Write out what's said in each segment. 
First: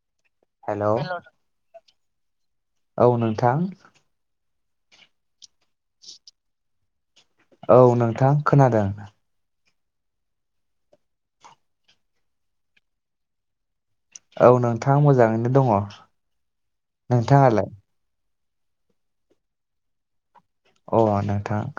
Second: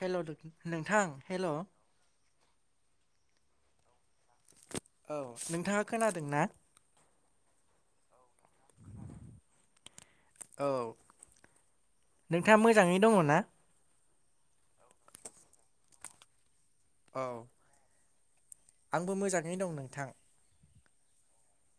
हेल' hello नोंथां hello. औ नोंथां। औ। नोंथाङा खोनादोंना? औ नोंथां खोनादों। औ नोंथाङा मोजाङै दङना? औ नोंथाङा मोजाङैनो दङ। औ नोंथाङालाय? आंबो मोजाङै दं नोंथां। अ नोंथां।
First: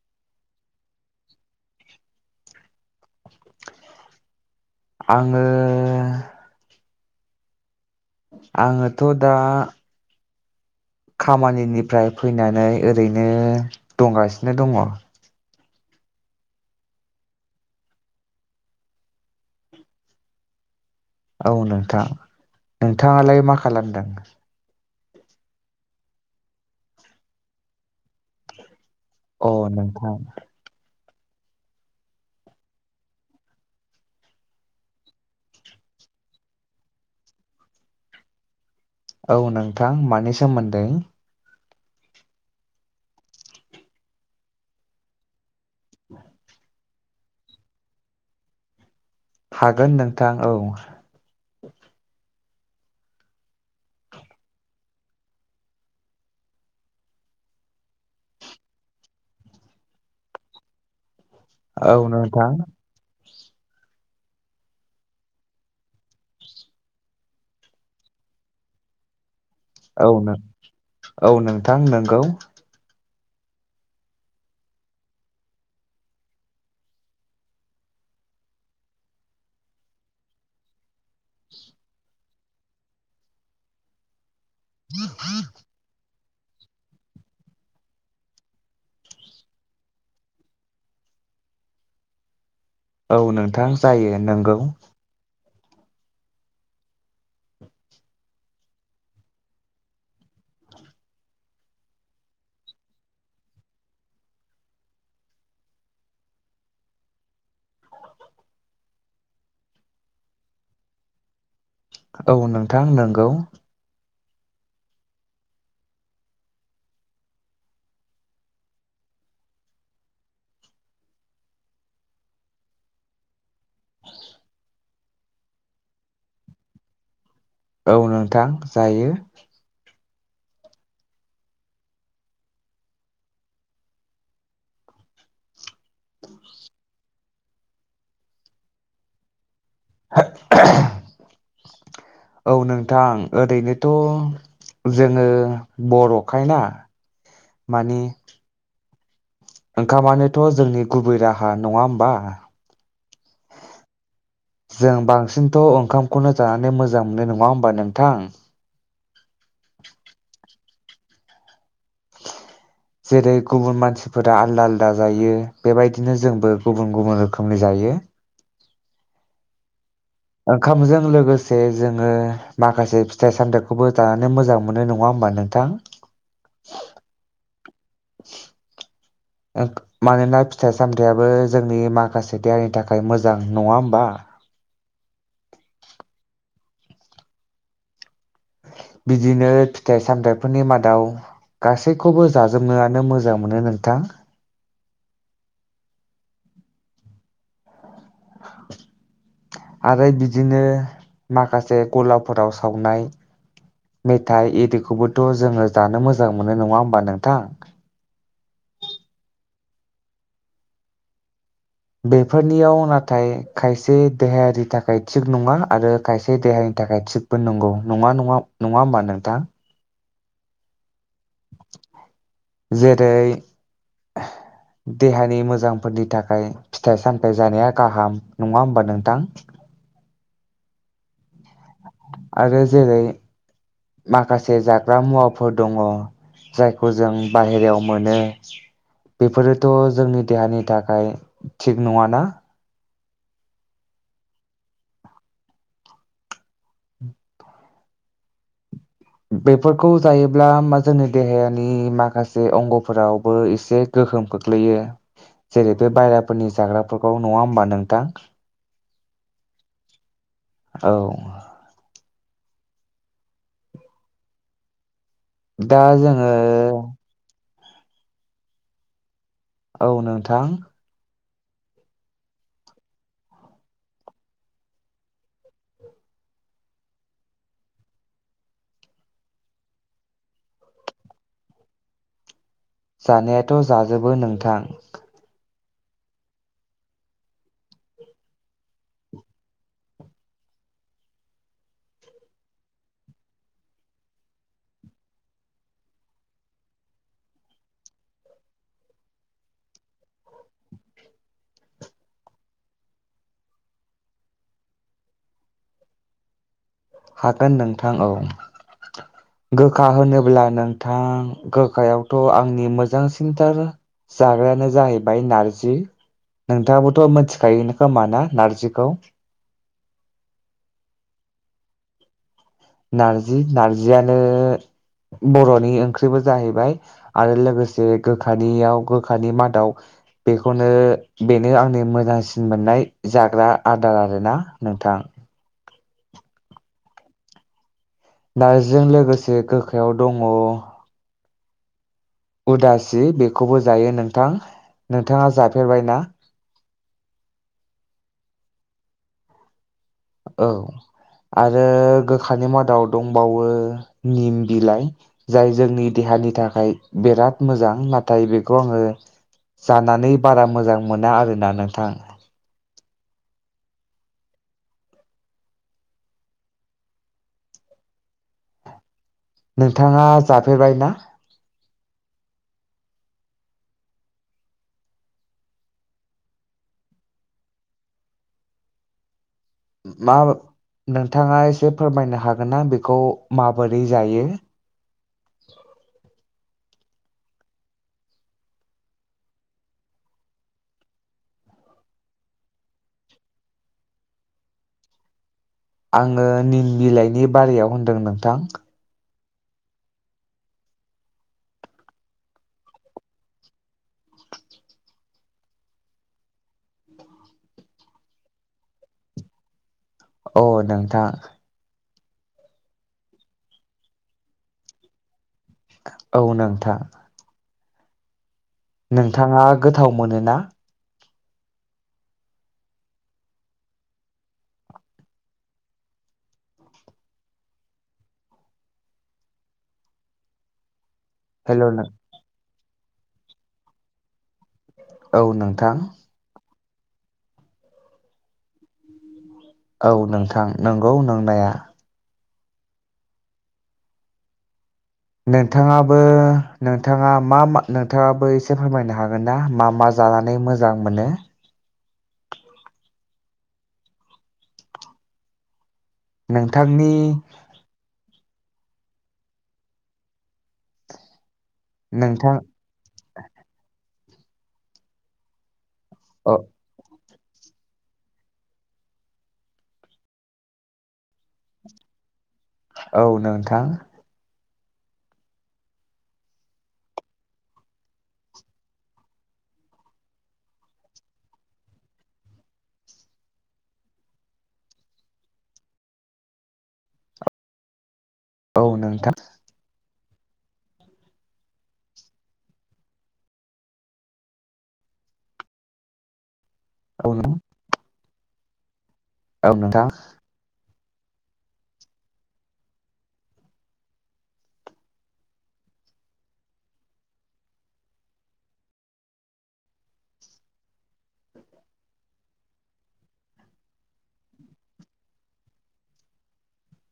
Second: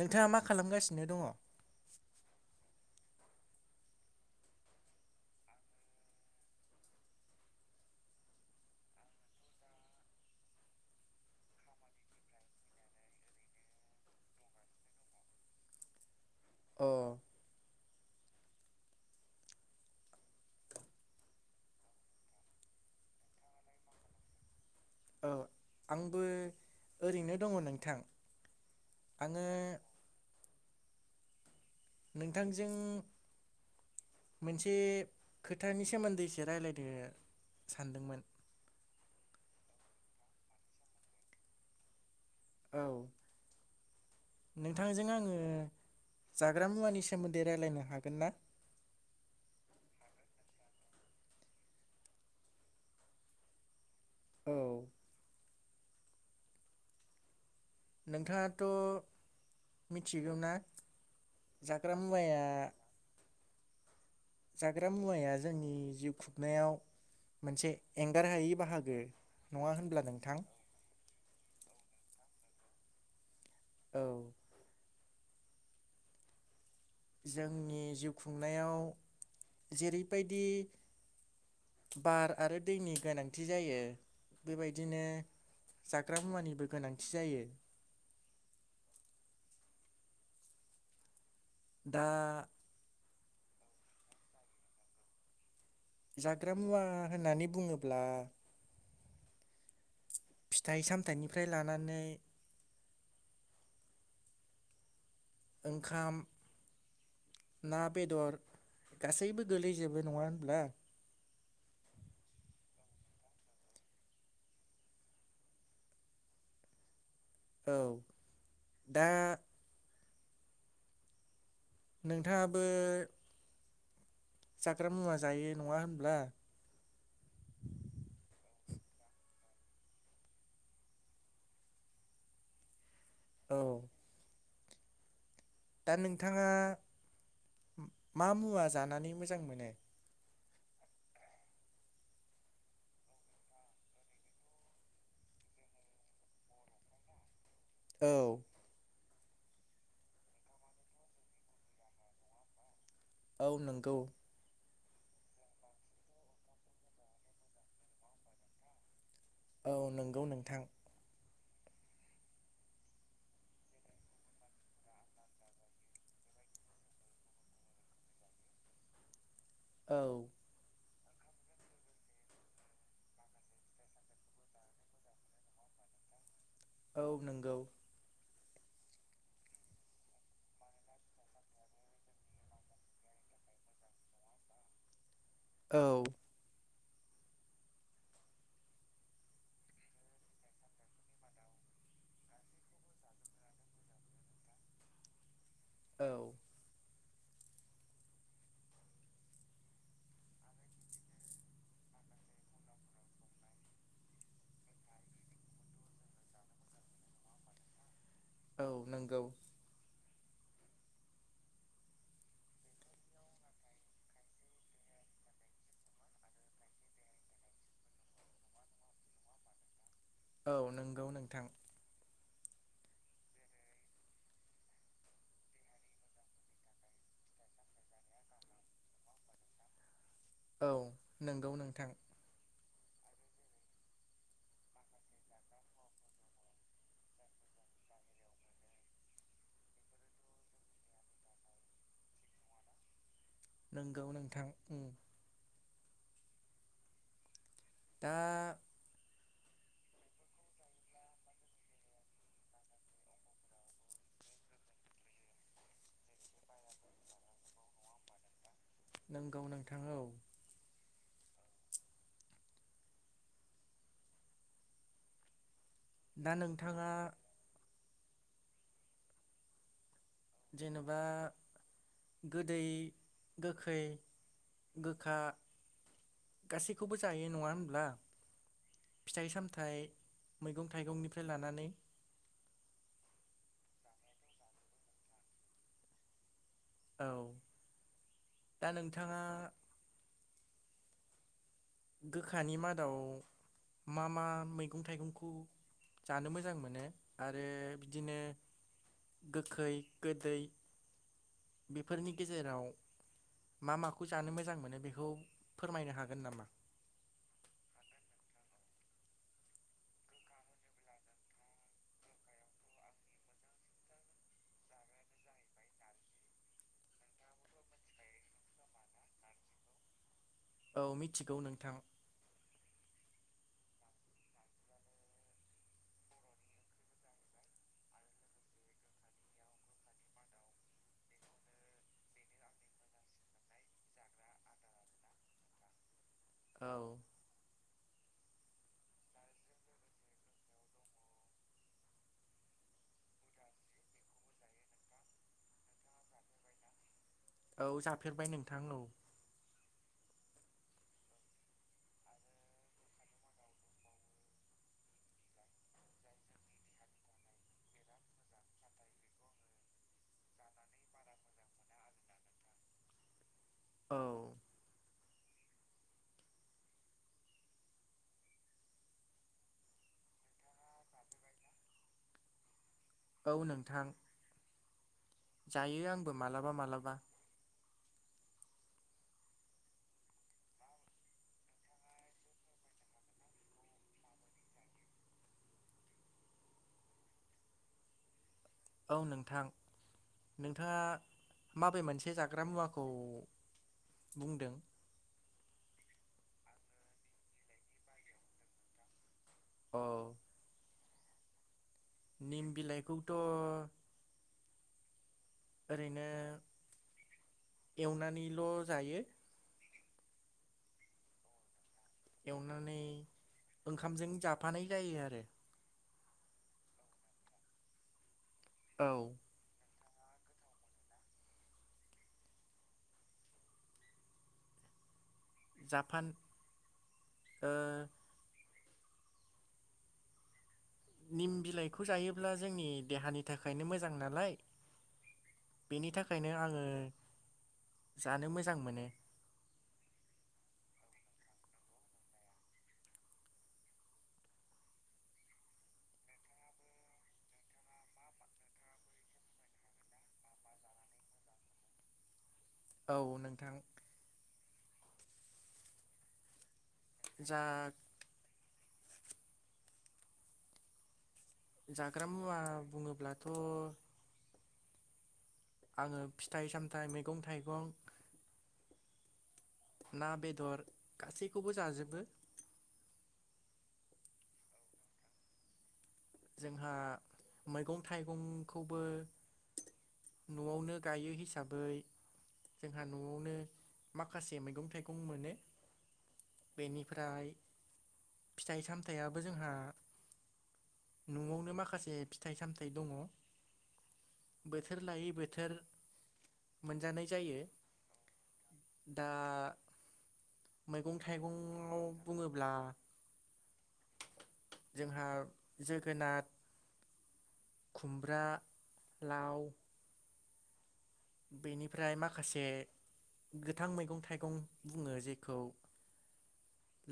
नोंथाङा मा खालामगासिनो दङ आङो। आङोथ' दा। खामानिनिफ्राय फैनानै ओरैनो दंगासिनो दङ। औ। औ नोंथां नोंथाङालाय मा खालामदों औ आंबो ओरैनो दङ नोंथां। आङो औ नोंथां। नोंथांजों मोनसे खोथानि सोमोन्दै एसे रायज्लायनो सानदोंमोन। औ नोंथां मानि सोमोन्दै? औ नोंथांजों आङो। जाग्रा मुंआनि सो सोमोन्दै रायज्लायनो हागोनना। हागोन नोंथां औ। औ। नोंथाङाथ' मिथिगौ ना जाग्रा औ नोंथा मुवाया जाग्रा मुवाया जोंनि जिउ खुगनायाव मोनसे एंगार हायै बाहागो नङा होनब्ला औ नोंथां नों औ नों थां नोंगौ औ जोंनि जिउ खुंनायाव जेरैबायदि बार आरो दैनि गोनांथि जायो बेबायदिनो जा ग्रा मुवानिबो गोनांथि जायो दा औ नोंथां जायो नोंगौ जाग्रा मुवा होननानै बुङोब्ला फिथाइ सामथाइनिफ्राय लानानै ओंखाम ना बेदर गासैबो गोलैजोबो नङा होनब्ला औ नोंथां नोंगौ औ दा नोंथाङाबो [unintelligible] ग्रा मुवा जायो नङा होनब्ला औ नोंथां जायो औ दा नोंथाङा मा मुवा जानानै मोजां मोनो [unintelligible] औ नोंथां ओरैनोथ' जोङो बर'खायना मानि औ ओंखामानोथ' जोंनि गुबै राहा नङा होमबा औ नोंगौ जों बांसिनथ' ओंखामखौनो जानानै मोजां मोनो नङा होमबा नोंथां औ नंगौ नोंथां जेरै गुबुन मानसिफोरा आलदा आलदा जायो बेबायदिनो जोंबो गुबुन गुबुन रोखोमनि जायो औ ओंखामजों लोगोसे जोङो माखासे फिथाइ सामथाइखौबो जानानै मोजां मोनो नङा होमबा नोंथां औ नंगौ मानोना फिथाइ सामथाइयाबो जोंनि माखासे देहानि थाखाय मोजां नङा होमबा औ बिदिनो फिथाइ सामथायाइफोरनि मादाव गासैखौबो जाजोबनोआनो मोजां मोनो नोंथां औ आरो बिदिनो माखासे गलाफोराव सावनाय मेथाइ इदिखौबोथ' जोङो जानो मोजां मोनो नङा होमबा नोंथां? औ नोंगौ बेफोरनियाव नाथाय खायसे देहायारि थाखाय थिग नङा आरो खायसे देहानि थाखाय थिगबो नंगौ नङा नङा नङा होमबा नोंथां औ नों गौ नोंथां जेरै देहानि मोजांफोरनि थाखाय फिथाइ सामथाइ जानाया गाहाम नङा होमबा नोंथां औ नोंगौ नों आरो जेरै माखासे जाग्रा मुवाफोर दङ जायखौ जों बाहेरायाव मोनो बेफोरोथ' जोंनि देहानि थाखाय थिग नङाना नंगौ नोंथां दा बेफोरखौ जायोब्ला मा जोंनि देहानि माखासे अंगफोरावबो एसे गोहोम खोख्लैयो जेरै बे बायेराफोरनि जाग्राफोरखौ नंङा होमबा नोंथां नोंगौ नोंथां औ औ दा जोङो दा नोंथाङा औ नोंथां जेनेबा गोदै गोखै गोखा गासैखौबो जायो नंङा होनब्ला फिथाइ सामथायाइ मैगं थाइगंनिफ्राय लानानै जानायाथ' जाजोबो नोंथां औ दा नोंथाङा गोखानि मादाव मा मा मैगं थाइगंखौ जानो मोजां मोनो आरो बिदिनो गोखै गोदै बेफोरनि गेजेराव मा माखौ जानो मोजां मोनो बेखौ फोरमायनो हागोन नामा? हागोन नोंथां औ गोखा होनोब्ला नोंथां गोखायावथ' आंनि मोजांसिनथार जाग्रायानो जाहैबाय नारजि नोंथाङाबोथ' मिथिखायो खोमा ना नार्जिखौ औ मिथिगौ नोंथां नारजि नारजियानो बर'नि ओंख्रिबो जाहैबाय आरो लोगोसे गोखानियाव गोखानि मादाव बेखौनो बेनो आंनि मोजांसिन मोननाय जाग्रा आदार आरोना नोंथां औ नार्जिजों लोगोसे गोखायाव दङ उदासि बेखौबो जायो नोंथां नोंथाङा जाफेरबायना औ जाफेरबाय नोंथां औ औ आरो गोखानि मादाव दंबावो निम बिलाइ जाय जोंनि देहानि थाखाय बिराद मोजां नाथाय बेखौ आङो जानानै बारा मोजां मोना आरोना नोंथां औ नोंथाङा जाफेरबाय ना औ नोंथां जायो आंबो मालाबा मालाबा मा नोंथाङा एसे फोरमायनो हागोन ना बेखौ माबोरै जायो। औ नोंथां नोंथाङा माबे मोनसे जाग्रा मुवाखौ बुंदों। आङो निम बिलाइनि बारियाव होनदों नोंथां अ निम बिलाइखौथ' ओरैनो एवनानैल' जायो। अ नोंथां एवनानै ओंखामजों जाफानाय जायो आरो औ नोंथां औ नोंथाङा गो थाव मोनोना? जापान ओ निम हेल' बिलाइखौ औ जायोब्ला जोंनि देहानि थाखायनो मोजां नालाय नोंथां बेनि थाखायनो आङो जानो मोजां मोनो औ नोंथां नंगौ नोंनाया नोंथाङाबो नोंथाङा मा मा नोंथाङाबो एसे फोरमायनो हागोन ना मा मा जानानै मोजां मोनो? औ नोंथां नों थांनि जा जाग्रा मुवा नोंथां बुङोब्लाथ' आङो औ फिथाइ सामथाइ मैगं थाइगं ना बेदर गासैखौबो जाजोबो औ नोंथां जोंहा मैगं थाइगंखौबो न'आवनो गायो हिसाबै जोंहा न'आवनो माखासे मैगं थाइगं मोनो बेनिफ्राय फिथाइ औ नोंथां सामथाइयाबो जोंहा न'आवनो माखासे फिथाइ सामथाइ दङ बोथोर लायै बोथोर मोनजानाय औ नों जायो दा औ नोंथां मैगं थाइगंआव बुङोब्ला जोंहा जोगोनार खुमब्रा लाव बेनिफ्राय माखासे गोथां मैगं थाइगं बुङो जेखौ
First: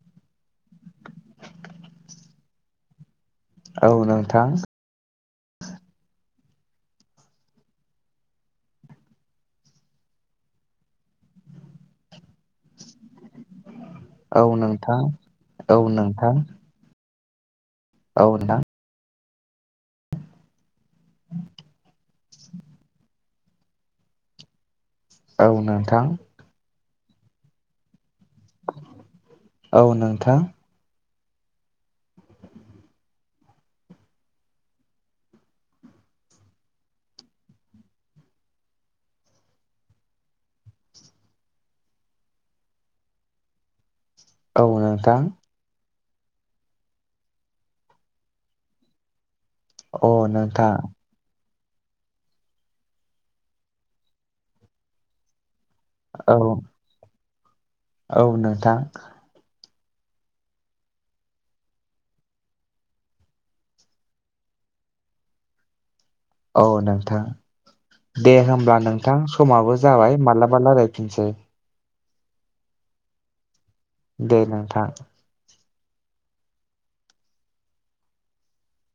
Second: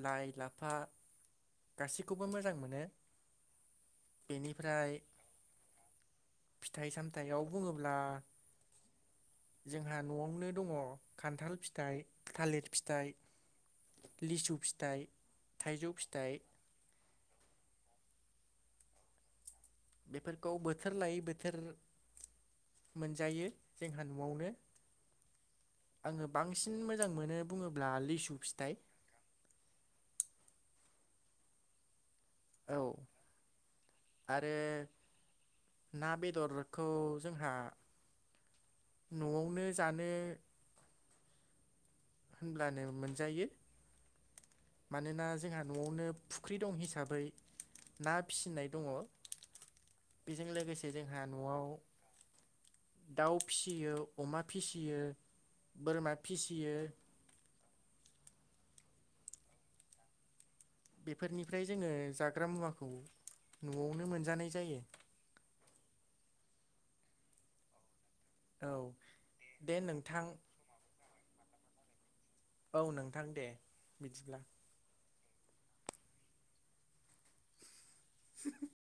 लाइ ला फा गासिखौबो मोजां मोनो। औ नोंथां बेनिफ्राय फिथाइ सामथाइयाव बुङोब्ला जोंहा न'आवनो दङ खान्थाल फिथाइ थालिर फिथाइ औ लिसु नोंथां फिथाइ थाइजौ औ नोंथां फिथाइ औ नोंथां बेफोरखौ बोथोर लायै बोथोर मोनजायो जोंहा न'आवनो औ नोंथां आङो बांसिन मोजां मोनो बुङोब्ला लिसु फिथाइ औ नोंथां औ आरो ना बेदरखौ जोंहा न'आवनो जानो होनब्लानो मोनजायो औ नोंथां औ नोंथां अ नोंथां मानोना जोंहा न'आवनो फुख्रि दं हिसाबै ना फिसिनाय दङ। बेजों लोगोसे जोंहा न'आव दाउ फिसियो अमा फिसियो बोरमा औ फिसियो, औ नोंथां बेफोरनिफ्राय जोङो जाग्रा मुवाखौ न'आवनो मोनजानाय जायो। औ नोंथां दे औ होमब्ला नोंथां समाबो दे जाबाय नोंथां मालाबा लाराय खिनोसै। औ नोंथां दे। बिदिब्ला दे नोंथां। [inaudible]